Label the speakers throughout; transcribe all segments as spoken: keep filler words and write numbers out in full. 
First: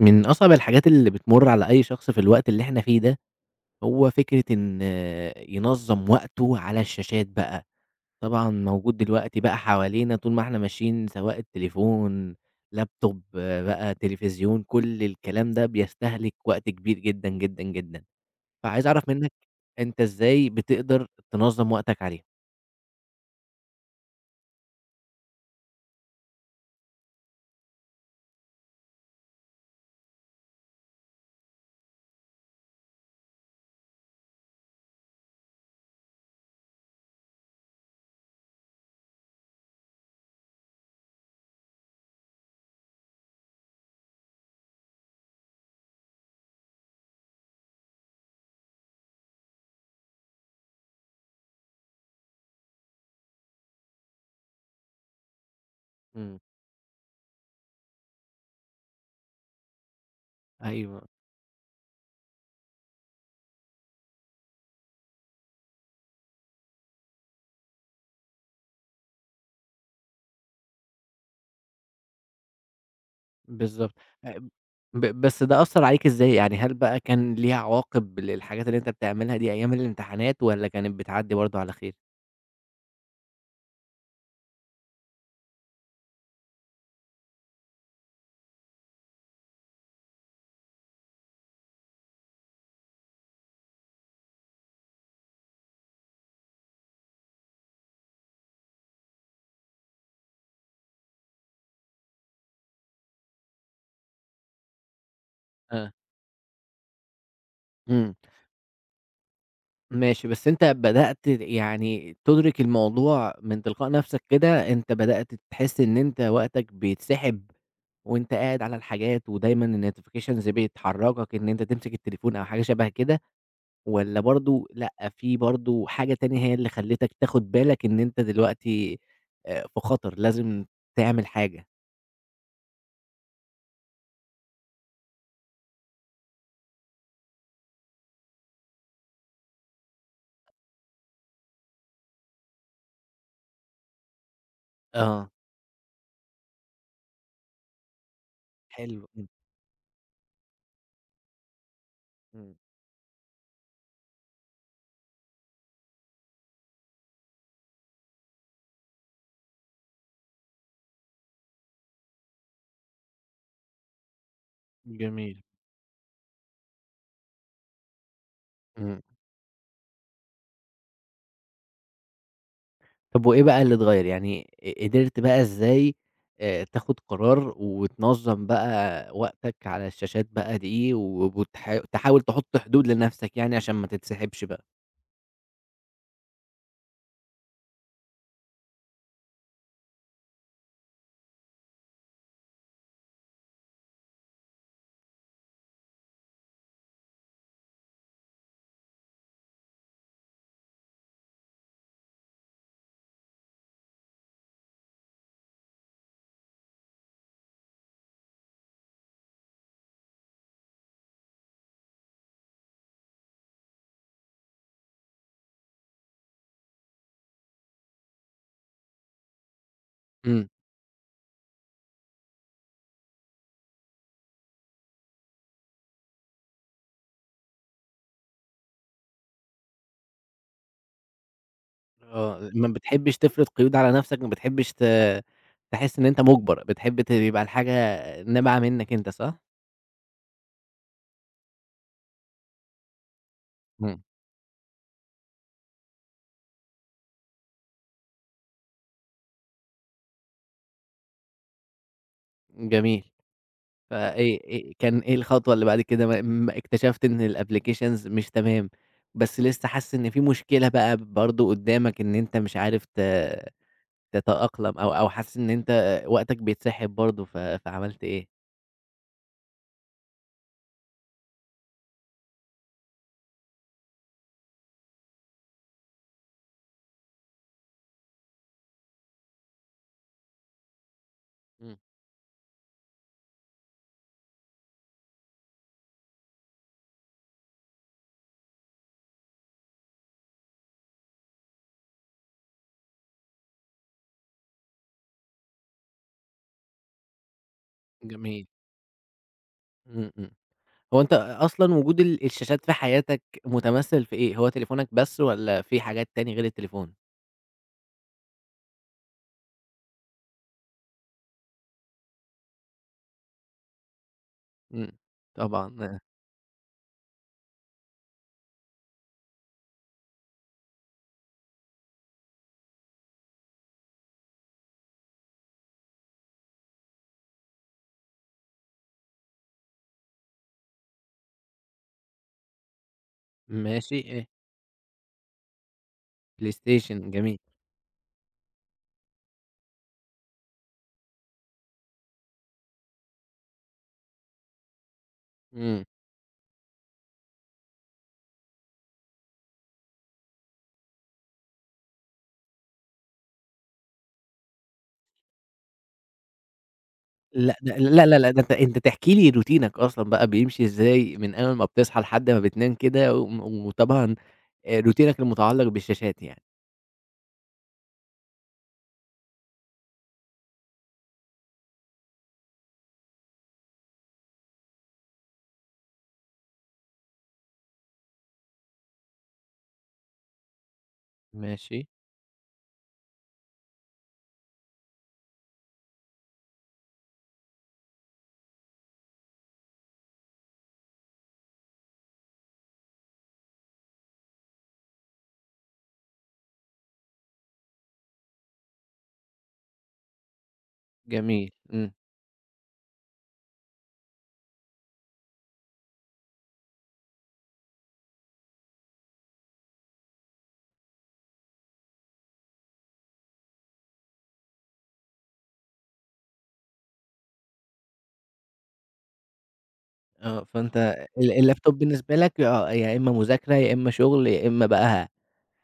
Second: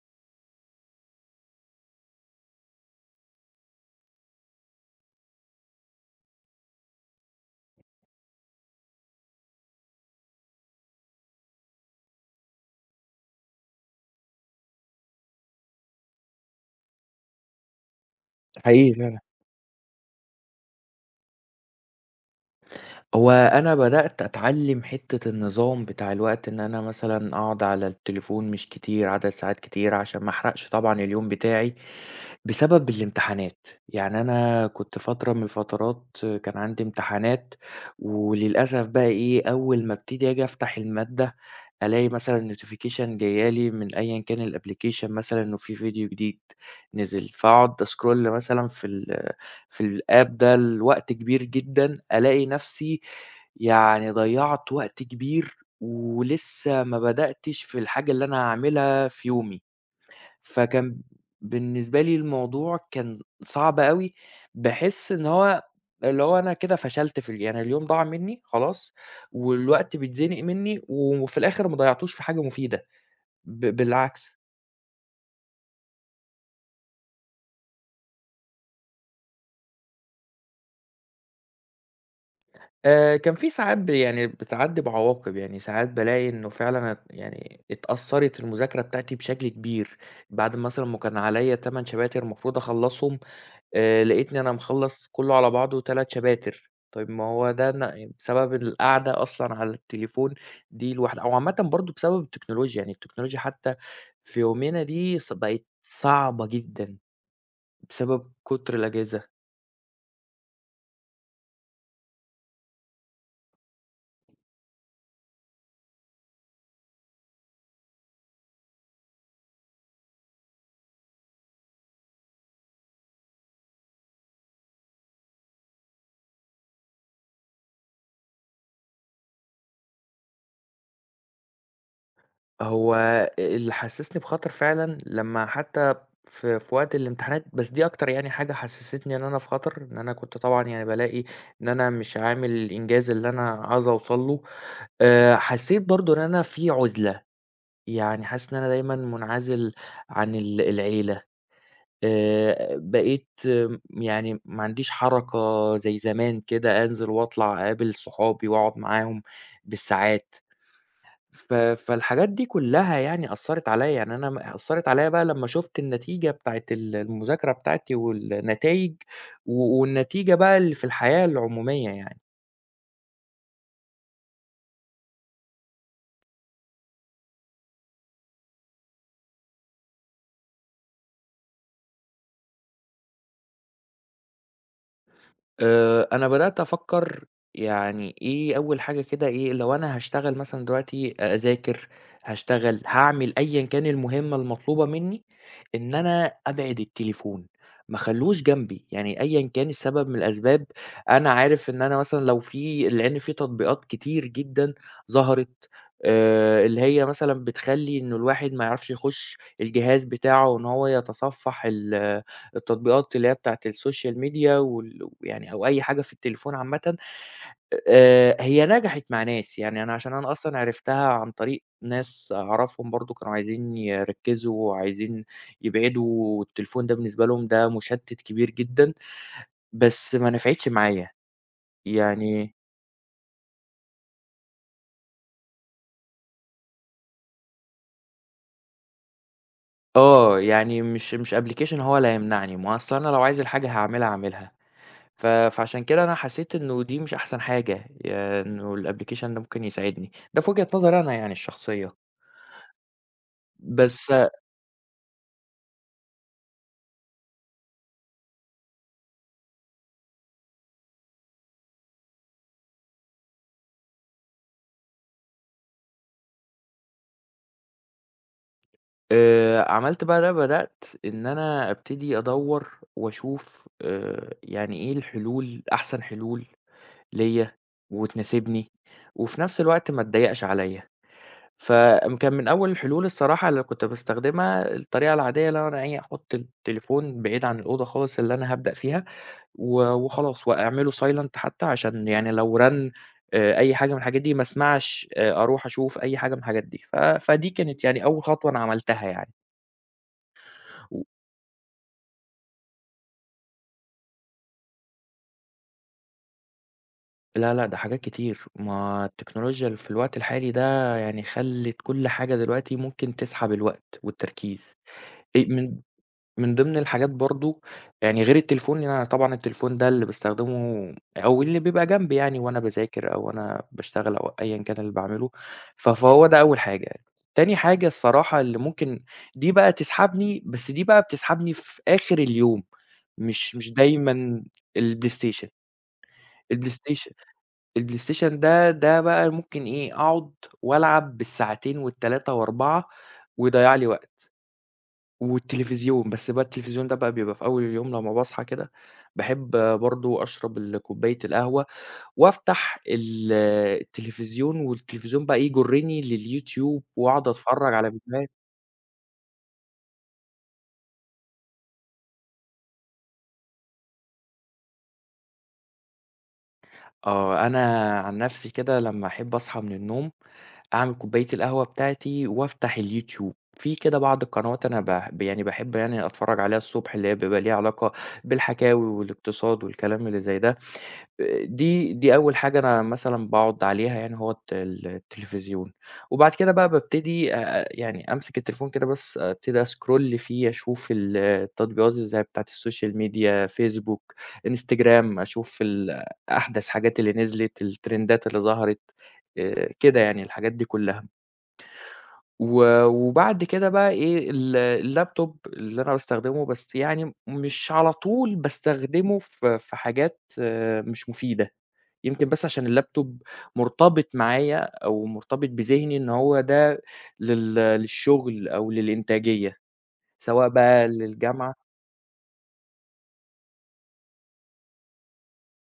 Speaker 1: من أصعب الحاجات اللي بتمُر على أي شخص في الوقت اللي إحنا فيه ده، هو فكرة إن ينظّم وقته على الشاشات بقى. طبعًا موجود دلوقتي بقى حوالينا طول ما إحنا ماشيين سواء التليفون، لابتوب بقى، تلفزيون، كل الكلام ده بيستهلك وقت كبير جدًا، جدًا، جدًا، فعايز
Speaker 2: حقيقي
Speaker 1: أعرف
Speaker 2: فعلًا.
Speaker 1: منّك أنت إزاي بتقدر تنظّم وقتك عليه؟
Speaker 2: هو أنا بدأت أتعلّم حتّة النظام بتاع الوقت، إن أنا مثلًا أقعد على التليفون مش كتير، عدد ساعات كتير، عشان ما أحرقش طبعًا اليوم بتاعي. بسبب الامتحانات، يعني أنا كنت فترة من الفترات كان عندي امتحانات، وللأسف بقى إيه، أول ما ابتدي آجي أفتح المادة، ألاقي مثلًا notification جاية لي من أيًا كان الapplication مثلًا إنه في فيديو جديد نزل، فأقعد أسكرول مثلًا في ال في الapp ده لوقت كبير جدًا، ألاقي نفسي يعني ضيّعت وقت كبير
Speaker 1: إمم،
Speaker 2: ولسه ما بدأتش في الحاجة اللي أنا هاعملها في يومي. فكان
Speaker 1: أيوه.
Speaker 2: بالنسبة لي الموضوع كان صعب أوي، باحس إن هو اللي هو أنا كده فشلت في ال يعني اليوم ضاع منّي خلاص، والوقت بيتزنق منّي، وفي الآخر ما ضيّعتوش في حاجة مفيدة، ب
Speaker 1: بالضبط.
Speaker 2: بالعكس.
Speaker 1: أ ب بس ده أثّر عليكِ إزاي؟ يعني هل بقى كان ليها عواقب للحاجات اللي أنت بتعملها دي أيام الامتحانات والّا كانت بتعدّي برضه على خير؟
Speaker 2: آآ كان في ساعات ب يعني بتعدّي بعواقب، يعني ساعات بالاقي إنه فعلًا أنا يعني اتأثّرت المذاكرة بتاعتي بشكل كبير، بعد مثلًا ما كان عليّا تمن شباتر المفروض أخلّصهم، آآ لقيتني أنا مخلّص كُلّه على بعضه ثلاثة شباتر، طيب ما هو ده ن يعني بسبب القعدة أصلًا على التليفون دي لوحدها أو عامةً برضه بسبب التكنولوجيا، يعني التكنولوجيا حتى في يومنا دي ص بقت
Speaker 1: آه.
Speaker 2: صعبة جدًا
Speaker 1: إمم.
Speaker 2: بسبب كُتر الأجهزة.
Speaker 1: ماشي، بس أنت بدأت يعني تُدرك الموضوع من تلقاء نَفْسك كده، أنت بدأت تحس إن أنت وقتك بيتسحب وأنت قاعد على الحاجات ودايمًا الnotifications بتحرّكك إن أنت تمسك التليفون أو حاجة شَبه كده؟ والّا برضه لأ، في برضه حاجة تانية هي اللي خلّتك تاخد بالك إن أنت دلوقتي آآ في خطر، لازم تعمل حاجة؟
Speaker 2: هو اللي حسّسني بخطر فعلًا لمّا حتى في في وقت الامتحانات، بس دي أكتر يعني حاجة حسّستني إن أنا في خطر، إن أنا كنت طبعًا يعني بالاقي إن أنا مش عامل الإنجاز اللي أنا عايز أوصل له.
Speaker 1: آه، آه،
Speaker 2: آآ حسّيت برضه إن أنا في عُزلة. يعني حاسس إن أنا دايمًا
Speaker 1: حلو، إمم،
Speaker 2: منعزل عن ال العيلة،
Speaker 1: إمم.
Speaker 2: آآ بقيت م يعني ما عنديش حركة زي زمان كده أنزل وأطلع أقابل صحابي وأقعد معاهم بالساعات، ف فالحاجات دي كلّها يعني أثّرت عليَّ، يعني أنا م أثّرت عليَّ بقى
Speaker 1: جميل.
Speaker 2: لمّا شُفت النتيجة بتاعة ال المذاكرة بتاعتي والنتايج
Speaker 1: إمم.
Speaker 2: و والنتيجة بقى اللي في الحياة العمومية يعني.
Speaker 1: طب وإيه بقى اللي اتغيّر؟ يعني ق قدرت بقى إزاي آآ تاخد قرار وتنظّم بقى وقتك على الشاشات بقى دي وبتح تحاول تحُط حدود لنَفْسك يعني عشان ما تتسحبش بقى؟
Speaker 2: آآ، أنا بدأت أفكّر يعني إيه أول حاجة كده إيه، لو أنا هاشتغل مثلًا دلوقتي أ أذاكر، هاشتغل، هاعمل أيًا كان المهمة المطلوبة منّي، إن أنا أبعد التليفون، ما اخلّوش جنبي، يعني أيًا كان السبب من الأسباب، أنا عارف إن أنا مثلًا لو في لإن في تطبيقات كتير جدًا ظهرت، آآ، اللي هي مثلًا بتخلّي إنه الواحد ما يعرفش يخُش الجهاز بتاعه، إن هو يتصفّح ال التطبيقات اللي هي بتاعة السوشيال ميديا وال يعني أو أي حاجة في التليفون عامةً، آآ هي نجحت مع ناس، يعني أنا عشان أنا
Speaker 1: إمم.
Speaker 2: أصلًا عرفتها عن طريق ناس أعرفهم برضه كانوا عايزين يركّزوا وعايزين يبعدوا التليفون ده بالنسبة لهم ده مشتِّت كبير جدًا، بس ما نفعتش معايا،
Speaker 1: آه،
Speaker 2: يعني
Speaker 1: ما بتحبش تفرض قيود على نفسك، ما بتحبش ت تحس إن أنت مُجبَر، بتحب ت يبقى الحاجة نابعة منّك أنت صح؟
Speaker 2: آه، يعني مش مش application هو اللي هيمنعني، ما هو أصل أنا لو عايز الحاجة
Speaker 1: إمم.
Speaker 2: هاعملها، هاعملها. ف فعشان كده أنا حسيت إنه دي مش أحسن حاجة، يا إنه الapplication ده ممكن يساعدني، ده في وجهة نظري أنا يعني الشخصية،
Speaker 1: جميل،
Speaker 2: بس
Speaker 1: فإيه إيه إيه، كان إيه الخطوة اللي بعد كده ما أمّا اكتشفت إن الapplications مش تمام، بس لسه حاسس إن في مشكلة بقى برضه قدّامك إن أنت مش عارف ت تتأقلم أو أو حاسس إن أنت وقتك بيتسحب برضه ف فعملت إيه؟
Speaker 2: آآ عملت بقى ده بدأت إن أنا أبتدي أدوّر وأشوف آآ يعني إيه الحلول أحسن حلول ليّا وتناسبني، وفي نفس الوقت ما تضايقش عليّا،
Speaker 1: إمم،
Speaker 2: فكان من أول الحلول الصراحة اللي كنت باستخدمها الطريقة العادية اللي هو أنا إيه أحط التليفون بعيد عن الأوضة خالص اللي أنا هابدأ فيها و وخلاص، واعمله silent حتى عشان يعني لو رن آآ أي حاجة من الحاجات دي ما اسمعش آآ أروح أشوف أي حاجة من الحاجات دي، ف فدي كانت يعني أول
Speaker 1: جميل.
Speaker 2: خطوة أنا عملتها يعني.
Speaker 1: إمم، إمم. هو
Speaker 2: و
Speaker 1: أنت أصلًا وجود ال الشاشات في حياتك متمثّل في إيه؟ هو تليفونك بس والّا في حاجات تاني غير التليفون؟
Speaker 2: لا، لأ، ده حاجات كتير، ما التكنولوجيا اللي في الوقت الحالي ده يعني خلِّت كل حاجة دلوقتي ممكن تسحب الوقت والتركيز.
Speaker 1: إمم،
Speaker 2: آآ
Speaker 1: طبعًا
Speaker 2: من
Speaker 1: آه،
Speaker 2: من ضمن الحاجات برضه يعني غير التليفون، لإن أنا طبعًا التليفون ده اللي باستخدمه أو اللي بيبقى جنبي يعني وأنا باذاكر أو وأنا باشتغل أو أيًا كان اللي باعمله، ف فهو ده أول حاجة. تاني حاجة الصراحة اللي ممكن دي بقى تسحبني، بس دي بقى بتسحبني في آخر اليوم، مش مش
Speaker 1: ماشي آه،
Speaker 2: دايمًا البلايستيشن،
Speaker 1: PlayStation
Speaker 2: البلايستيشن
Speaker 1: جميل،
Speaker 2: البلايستيشن ده ده بقى ممكن إيه، أقعد وألعب بالساعتين وال3 و4 ويضيّع لي وقت.
Speaker 1: إمم،
Speaker 2: والتليفزيون، بس بقى التليفزيون ده بقى بيبقى في أول اليوم لمّا باصحى كده، باحب برضه أشرب ال كوباية القهوة وأفتح ال التلفزيون، والتلفزيون بقى يجرني لليوتيوب وأقعد
Speaker 1: لأ
Speaker 2: أتفرّج
Speaker 1: ده
Speaker 2: على
Speaker 1: لا، لا، لأ
Speaker 2: فيديوهات.
Speaker 1: ده أنت أنت تحكي لي روتينك أصلًا بقى بيمشي إزاي من أول ما بتصحى لحد ما بتنام كده، وم وطبعًا آآ روتينك المتعلق بالشاشات يعني.
Speaker 2: آه، أنا عن نفسي كده لمّا أحب أصحى من النوم، أعمل كوباية القهوة بتاعتي وأفتح اليوتيوب، في كده بعض القنوات أنا باحب يعني باحب يعني أتفرّج عليها الصبح، اللي هي بيبقى ليها علاقة بالحكاوي والاقتصاد والكلام اللي زي ده. آآ
Speaker 1: ماشي،
Speaker 2: دي دي أول حاجة أنا مثلًا باقعد عليها يعني هو الت التليفزيون، وبعد كده بقى بابتدي آآ آآ يعني أمسك التليفون كده بس أبتدي scroll فيه أشوف ال التطبيقات زي بتاعة السوشيال ميديا، فيسبوك، إنستجرام، أشوف ال أحدث حاجات اللي نزلت، الترندات اللي ظهرت، آآ كده يعني الحاجات دي كلها.
Speaker 1: جميل، إمم،
Speaker 2: و وبعد كده بقى إيه ال اللابتوب اللي أنا باستخدمه بس يعني مش على طول باستخدمه في في حاجات آه، مش مفيدة. يمكن بس عشان اللابتوب مرتبط معايا أو مرتبط بذهني إن هو ده لل للشغل أو للإنتاجية،
Speaker 1: آه،
Speaker 2: سواء
Speaker 1: فأنت
Speaker 2: بقى
Speaker 1: ال
Speaker 2: للجامعة
Speaker 1: اللابتوب بالنسبة لك آه، يا إمّا مذاكرة، يا إمّا شغل، يا إمّا بقى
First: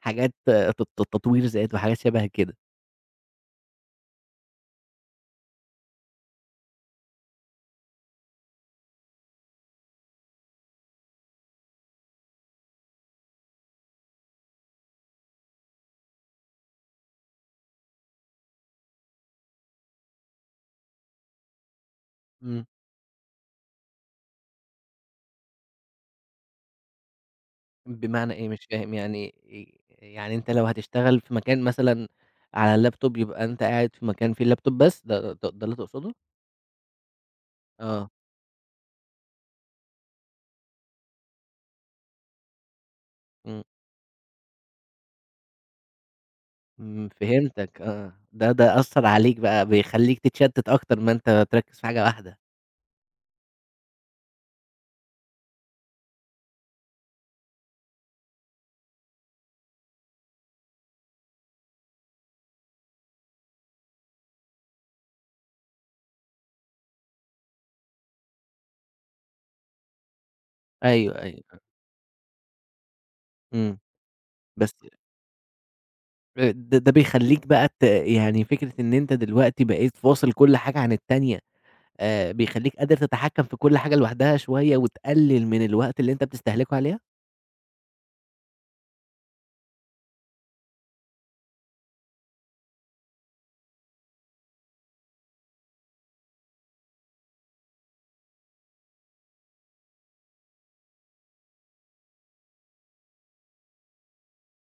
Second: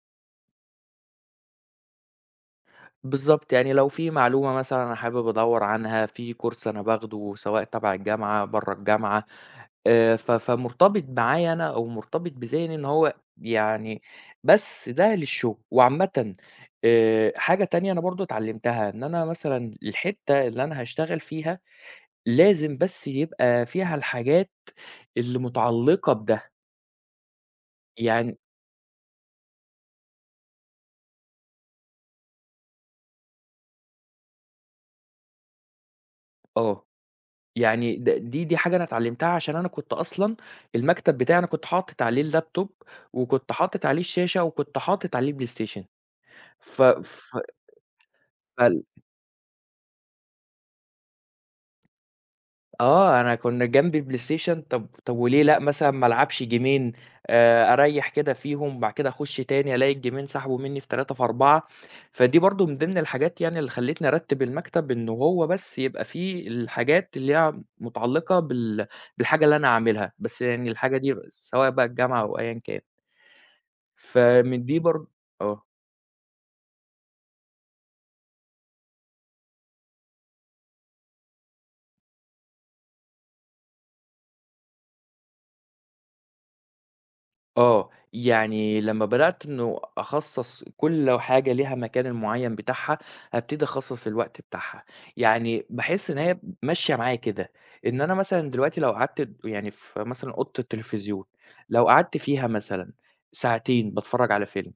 Speaker 1: حاجات ت تطوير ذات وحاجات شبه كده.
Speaker 2: بالضبط، يعني لو في معلومة مثلًا أنا حابب أدوّر عنها، في كورس أنا باخده سواء تبع الجامعة، برّه الجامعة، آآ ف فمرتبط معايا أنا أو مرتبط بذهني إن هو يعني بس ده للشغل. وعامةً آآ حاجة تانية أنا برضه اتعلّمتها، إن أنا مثلًا الحتّة اللي أنا هاشتغل فيها
Speaker 1: إمم،
Speaker 2: لازم بس يبقى فيها الحاجات اللي متعلّقة بده،
Speaker 1: بمعنى
Speaker 2: يعني
Speaker 1: إيه؟ مش فاهم يعني إ يعني أنت لو هتشتغل في مكان مثلًا على اللابتوب يبقى أنت قاعد في مكان فيه اللابتوب بس ده ده ده اللي تقصده؟
Speaker 2: آه، يعني
Speaker 1: آه،
Speaker 2: د دي دي حاجة أنا اتعلّمتها عشان أنا كنت أصلًا المكتب بتاعي أنا كنت حاطط عليه اللاب توب، وكنت
Speaker 1: إمم،
Speaker 2: حاطط عليه الشاشة، وكنت حاطط عليه البلاي ستيشن. ف
Speaker 1: إمم،
Speaker 2: ف
Speaker 1: فهمتك آه، ده ده
Speaker 2: ف
Speaker 1: أثّر عليك بقى بيخلّيك تتشتت أكتر ما أنت تركّز في حاجة واحدة،
Speaker 2: آه، أنا كنا جنبي بلاي ستيشن، طب طب وليه لأ مثلًا ما ألعبش جيمين، آآ أريّح كده فيهم، بعد كده أخش تاني ألاقي الجيمين سحبوا منّي في تلاتة في أربعة، فدي برضه من ضمن الحاجات يعني اللي خلّتني أرتّب المكتب إنه هو بس يبقى فيه الحاجات اللي هي متعلقة بال بالحاجة اللي أنا هاعملها، بس يعني الحاجة دي
Speaker 1: أيوه، أيوه،
Speaker 2: سواء بقى الجامعة أو أيًا كان،
Speaker 1: إمم،
Speaker 2: فمن
Speaker 1: بس
Speaker 2: دي برض آه.
Speaker 1: آآ ده ده بيخلّيك بقى ت يعني فكرة إن أنت دلوقتي بقيت فاصل كل حاجة عن التانية آآ بيخلّيك قادر تتحكّم في كل حاجة لوحدها شوية وتقلل من الوقت اللي أنت بتستهلكه عليها؟
Speaker 2: آه، يعني لمّا بدأت إنه أخصّص كل حاجة ليها مكان المعيّن بتاعها، هابتدي أخصّص الوقت بتاعها، يعني باحس إن هي ماشية معايا كده، إن أنا مثلًا دلوقتي لو قعدت د يعني في مثلًا أوضة التلفزيون، لو قعدت فيها مثلًا ساعتين باتفرّج على فيلم،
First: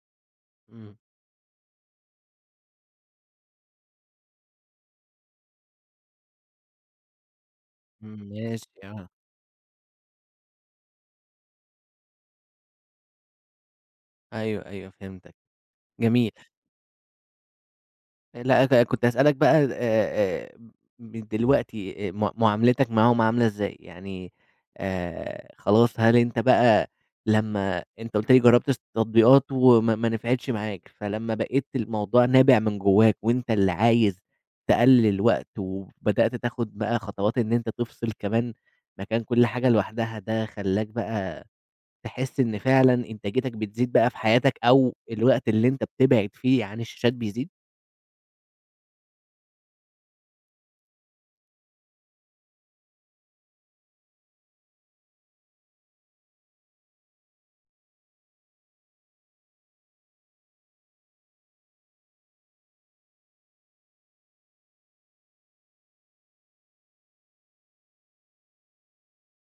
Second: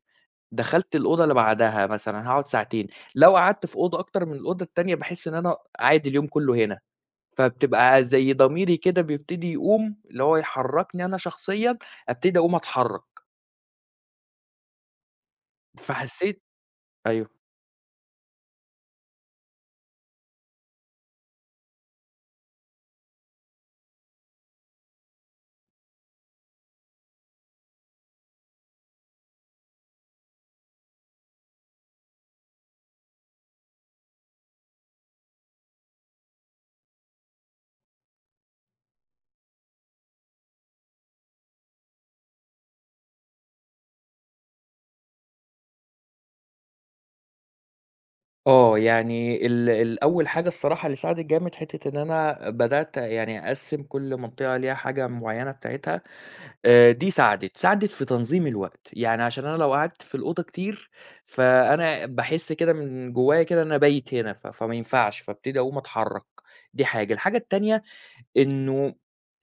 Speaker 2: دخلت
Speaker 1: إمم.
Speaker 2: الأوضة اللي بعدها مثلًا هاقعد ساعتين، لو قعدت في أوضة أكتر من الأوضة التانية باحس إن أنا قاعد اليوم كلّه هنا، فبتبقى
Speaker 1: إمم،
Speaker 2: زي
Speaker 1: ماشي
Speaker 2: ضميري كده
Speaker 1: آه،
Speaker 2: بيبتدي يقوم، اللي هو يحرّكني أنا شخصيًا أبتدي أقوم أتحرّك.
Speaker 1: أيوه، أيوه فهمتك، جميل.
Speaker 2: فحسيت أيوه،
Speaker 1: لأ ك كنت هاسألك بقى آآ آآ ب دلوقتي آآ مع معاملتك معاهم عاملة إزاي؟ يعني آآ خلاص هل أنت بقى لمّا أنت قُلت لي جرّبت الس التطبيقات وما ما نفعتش معاك، فلمّا بقيت الموضوع نابع من جواك وأنت اللي عايز تقلل وقت وبدأت تاخد بقى خطوات إن أنت تفصل كمان مكان كل حاجة لوحدها، ده خلّاك بقى تحس إن فعلًا إنتاجيتك بتزيد بقى في حياتك أو الوقت اللي أنت بتبعد فيه عن الشاشات بيزيد؟
Speaker 2: آه، يعني ال الأول حاجة الصراحة اللي ساعدت جامد حتّة إن أنا بدأت يعني أقسّم كل منطقة ليها حاجة معيّنة بتاعتها، آآ، دي ساعدت، ساعدت في تنظيم الوقت، يعني عشان أنا لو قعدت في الأوضة كتير، فأنا باحس كده من جوايا كده إن أنا بايت هنا، ف فما ينفعش، فابتدي أقوم أتحرّك، دي حاجة. الحاجة التانية إنه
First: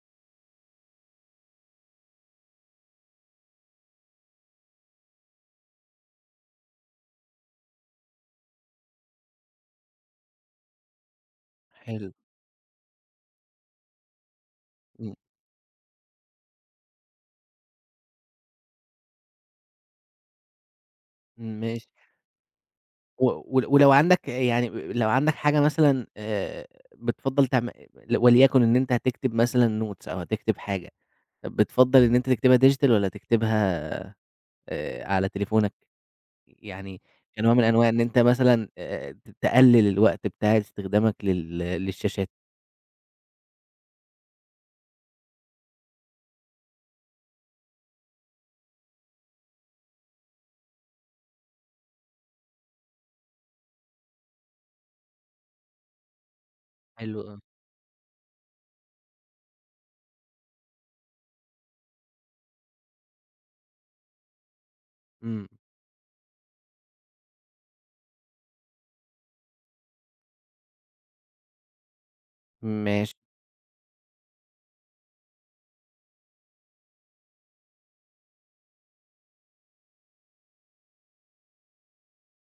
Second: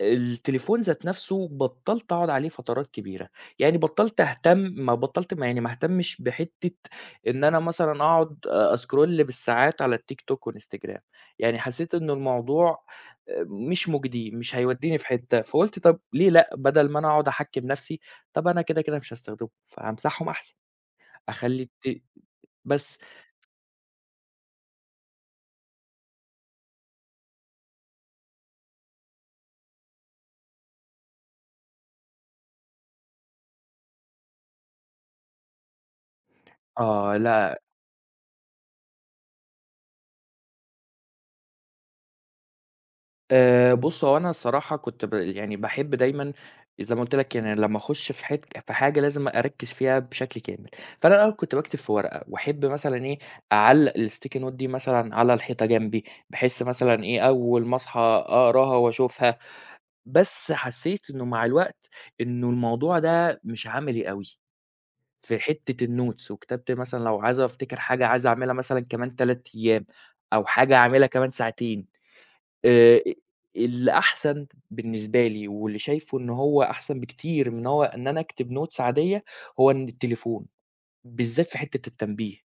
Speaker 2: التليفون ذات نَفْسه بطّلت أقعد عليه فترات كبيرة، يعني بطّلت أهتم ما بطّلت ما يعني ما أهتمش بحتّة إن أنا مثلًا أقعد أ أscroll بالساعات على الTikTok وإنستجرام، يعني حسّيت
Speaker 1: حلو،
Speaker 2: إنه الموضوع آآ مش مُجدي، مش هيودّيني في
Speaker 1: إمم.
Speaker 2: حتّة، فقُلت طَب ليه لأ، بدل ما أنا أقعد أحكّم نَفْسي، طَب أنا كده، كده مش هاستخدمه، فهامسحهم أحسن، أخلّي
Speaker 1: ماشي،
Speaker 2: الت بس.
Speaker 1: و ول ولو عندك يعني لو عندك حاجة مثلًا آآ، بتفضّل تعم وليكن إن أنت هتكتب مثلًا notes أو هتكتب حاجة، بتفضّل إن أنت تكتبها digital والّا تكتبها آآ، على تليفونك؟ يعني
Speaker 2: آه،
Speaker 1: كنوع
Speaker 2: لأ
Speaker 1: من أنواع إن أنت مثلًا آآ، ت تقلل الوقت بتاع استخدامك لل للشاشات.
Speaker 2: آآ بُص، هو أنا الصراحة كنت ب يعني باحب دايمًا زي ما قُلت لك يعني لمّا أخُش في حت في حاجة لازم أركّز فيها بشكل كامل، فأنا الأول كنت باكتب في ورقة وأحب مثلًا إيه، أعلّق الsticky note دي مثلًا على الحيطة جنبي، بحيث مثلًا إيه،
Speaker 1: حلو أوي.
Speaker 2: أول ما أصحى أقراها وأشوفها، بس حسّيت إنه مع الوقت إنه الموضوع ده مش عملي أوي في
Speaker 1: إمم،
Speaker 2: حتّة الnotes وكتابتي مثلًا لو عايز أفتكر حاجة عايز أعملها مثلًا كمان ثلاثة أيام أو حاجة هاعملها كمان ساعتين. آآ،
Speaker 1: ماشي،
Speaker 2: اللي أحسن بالنسبة لي واللي شايفه إن هو أحسن بكتير من هو إن أنا أكتب notes عادية، هو إن التليفون، بالذات في حتّة التنبيه.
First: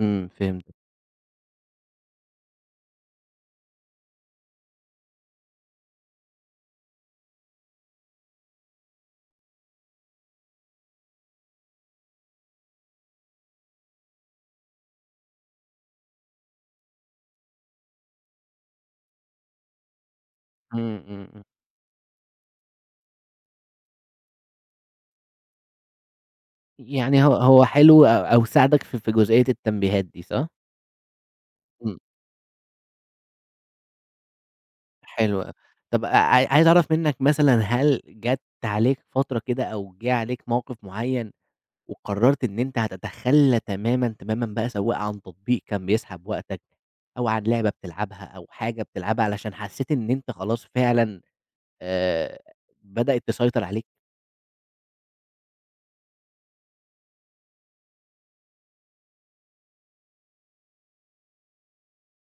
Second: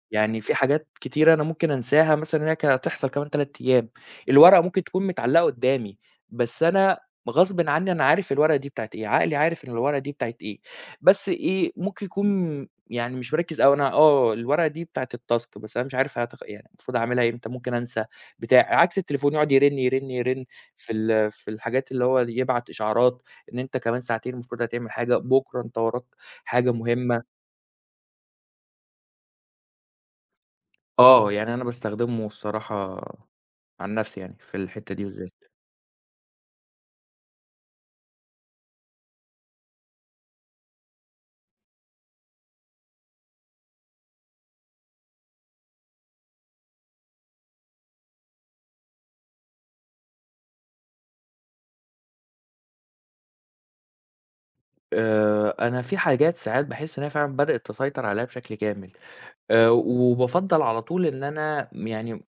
Speaker 1: إمم،
Speaker 2: يعني في
Speaker 1: فهمتك،
Speaker 2: حاجات كتيرة أنا ممكن أنساها مثلًا إن هي كانت هتحصل كمان ثلاثة أيام، الورقة ممكن تكون متعلقة قدّامي، بس أنا غصبٍ عني أنا عارف الورقة دي بتاعة إيه، عقلي عارف إن الورقة دي بتاعة إيه، بس إيه ممكن يكون يعني مش مركّز أوي، أنا آه الورقة دي بتاعة الtask بس أنا مش عارف هتخ يعني المفروض أعملها إمتى، ممكن أنسى بتاع، عكس التليفون يقعد يرن، يرن، يرن
Speaker 1: إمم،
Speaker 2: في
Speaker 1: إمم،
Speaker 2: ال
Speaker 1: إمم.
Speaker 2: في الحاجات اللي هو يبعت إشعارات إن أنت كمان ساعتين المفروض هتعمل حاجة، بُكرة أنت وراك حاجة مهمة.
Speaker 1: يعني هو هو حلو أو أو ساعدك في في جزئية التنبيهات دي صح؟
Speaker 2: آه، يعني أنا
Speaker 1: إمم،
Speaker 2: باستخدمه الصراحة عن نفسي يعني في الحتّة دي بالذات.
Speaker 1: حلو أوي. طب أ عاي عايز أعرف منّك مثلًا هل جات عليك فترة كده أو جِه عليك موقف معيّن وقررت إن أنت هتتخلّى تمامًا، تمامًا بقى سواء عن تطبيق كان بيسحب وقتك أو عن لعبة بتلعبها أو حاجة بتلعبها علشان حسّيت إن أنت خلاص فعلًا آآ بدأت تسيطر عليك؟
Speaker 2: آآ أنا في حاجات ساعات باحس إن هي فعلًا بدأت تسيطر عليّا بشكل كامل، آآ وبافضّل على طول إن أنا م يعني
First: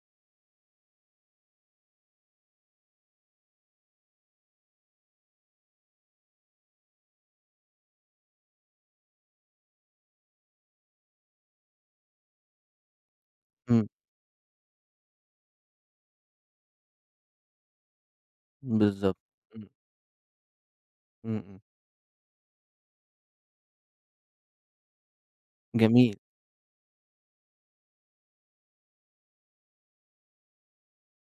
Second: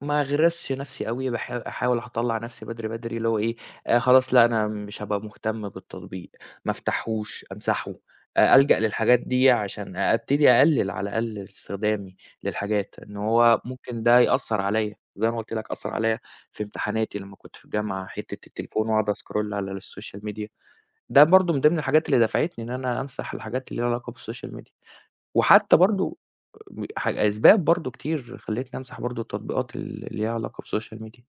Speaker 2: ما أغرِسش نَفْسي أوي، باح أحاول أطلّع نَفْسي بدري، بدري اللي هو إيه، آآ خلاص لأ أنا مش هابقى مهتم بالتطبيق، ما أفتحهوش، أمسحه، أ ألجأ للحاجات دي عشان أ أبتدي أقلِّل على الأقل استخدامي للحاجات، إن هو
Speaker 1: إمم،
Speaker 2: ممكن ده يأثّر عليّا، زي ما قُلت لك أثّر عليّا في امتحاناتي لمّا كنت في الجامعة، حتّة التليفون وأقعد
Speaker 1: بالضبط.
Speaker 2: أscroll
Speaker 1: إمم،
Speaker 2: على السوشيال ميديا، ده
Speaker 1: إمم،
Speaker 2: برضه
Speaker 1: إمم،
Speaker 2: من ضمن الحاجات اللي دفعتني إن أنا أمسح الحاجات اللي ليها علاقة بالسوشيال ميديا. وحتى
Speaker 1: جميل.
Speaker 2: برضه م ح أسباب برضه كتير خلّتني أمسح برضه التطبيقات ال اللي ليها علاقة بسوشيال ميديا.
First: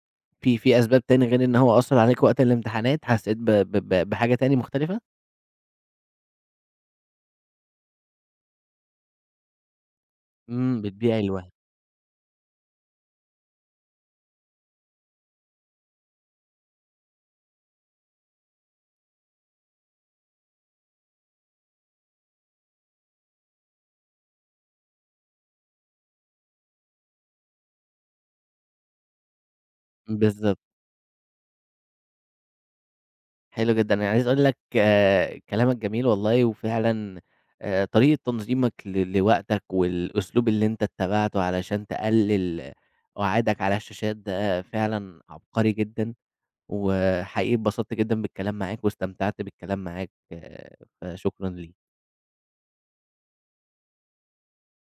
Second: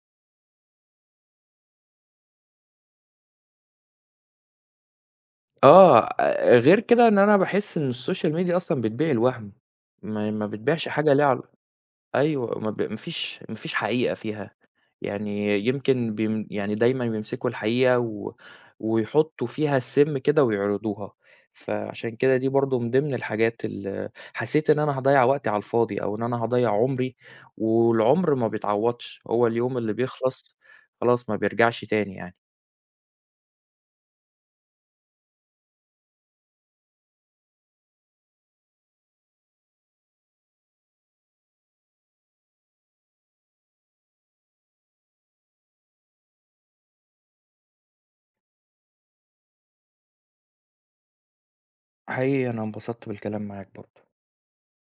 Speaker 1: في في أسباب تاني غير إن هو أثّر عليكِ وقت الامتحانات، حسّيت ب ب ب بحاجة تاني مختلفة؟
Speaker 2: آه، غير كده إن أنا باحس إن السوشيال ميديا أصلًا بتبيع الوهم، ما ما
Speaker 1: إمم،
Speaker 2: بتبيعش حاجة
Speaker 1: بتبيعي
Speaker 2: ليها عل
Speaker 1: الوهم،
Speaker 2: أيوه، ما ب ما فيش ما فيش حقيقة فيها، يعني يمكن بيم يعني دايمًا بيمسكوا الحقيقة و ويحطّوا فيها السِم كده ويعرضوها، فعشان كده دي برضه من ضمن الحاجات ال حسيت إن أنا هاضيّع وقتي على الفاضي أو إن أنا هاضيّع عُمري، والعُمر ما بيتعوّضش، هو اليوم اللي بيخلص
Speaker 1: بالضبط،
Speaker 2: خلاص ما بيرجعش تاني يعني،
Speaker 1: حلو جدًا. أنا عايز أقول لك آآ، كلامك جميل والله، وفعلًا آآ طريقة تنظيمك ل لوقتك والأسلوب اللي أنت اتّبعته علشان تقلل قعادك على الشاشات ده فعلًا عبقري جدًا، وحقيقي اتبسطت جدًا بالكلام معاك واستمتعت بالكلام معاك، آه، فشكرًا ليك.
Speaker 2: حقيقي أنا انبسطت بالكلام معاك برضه.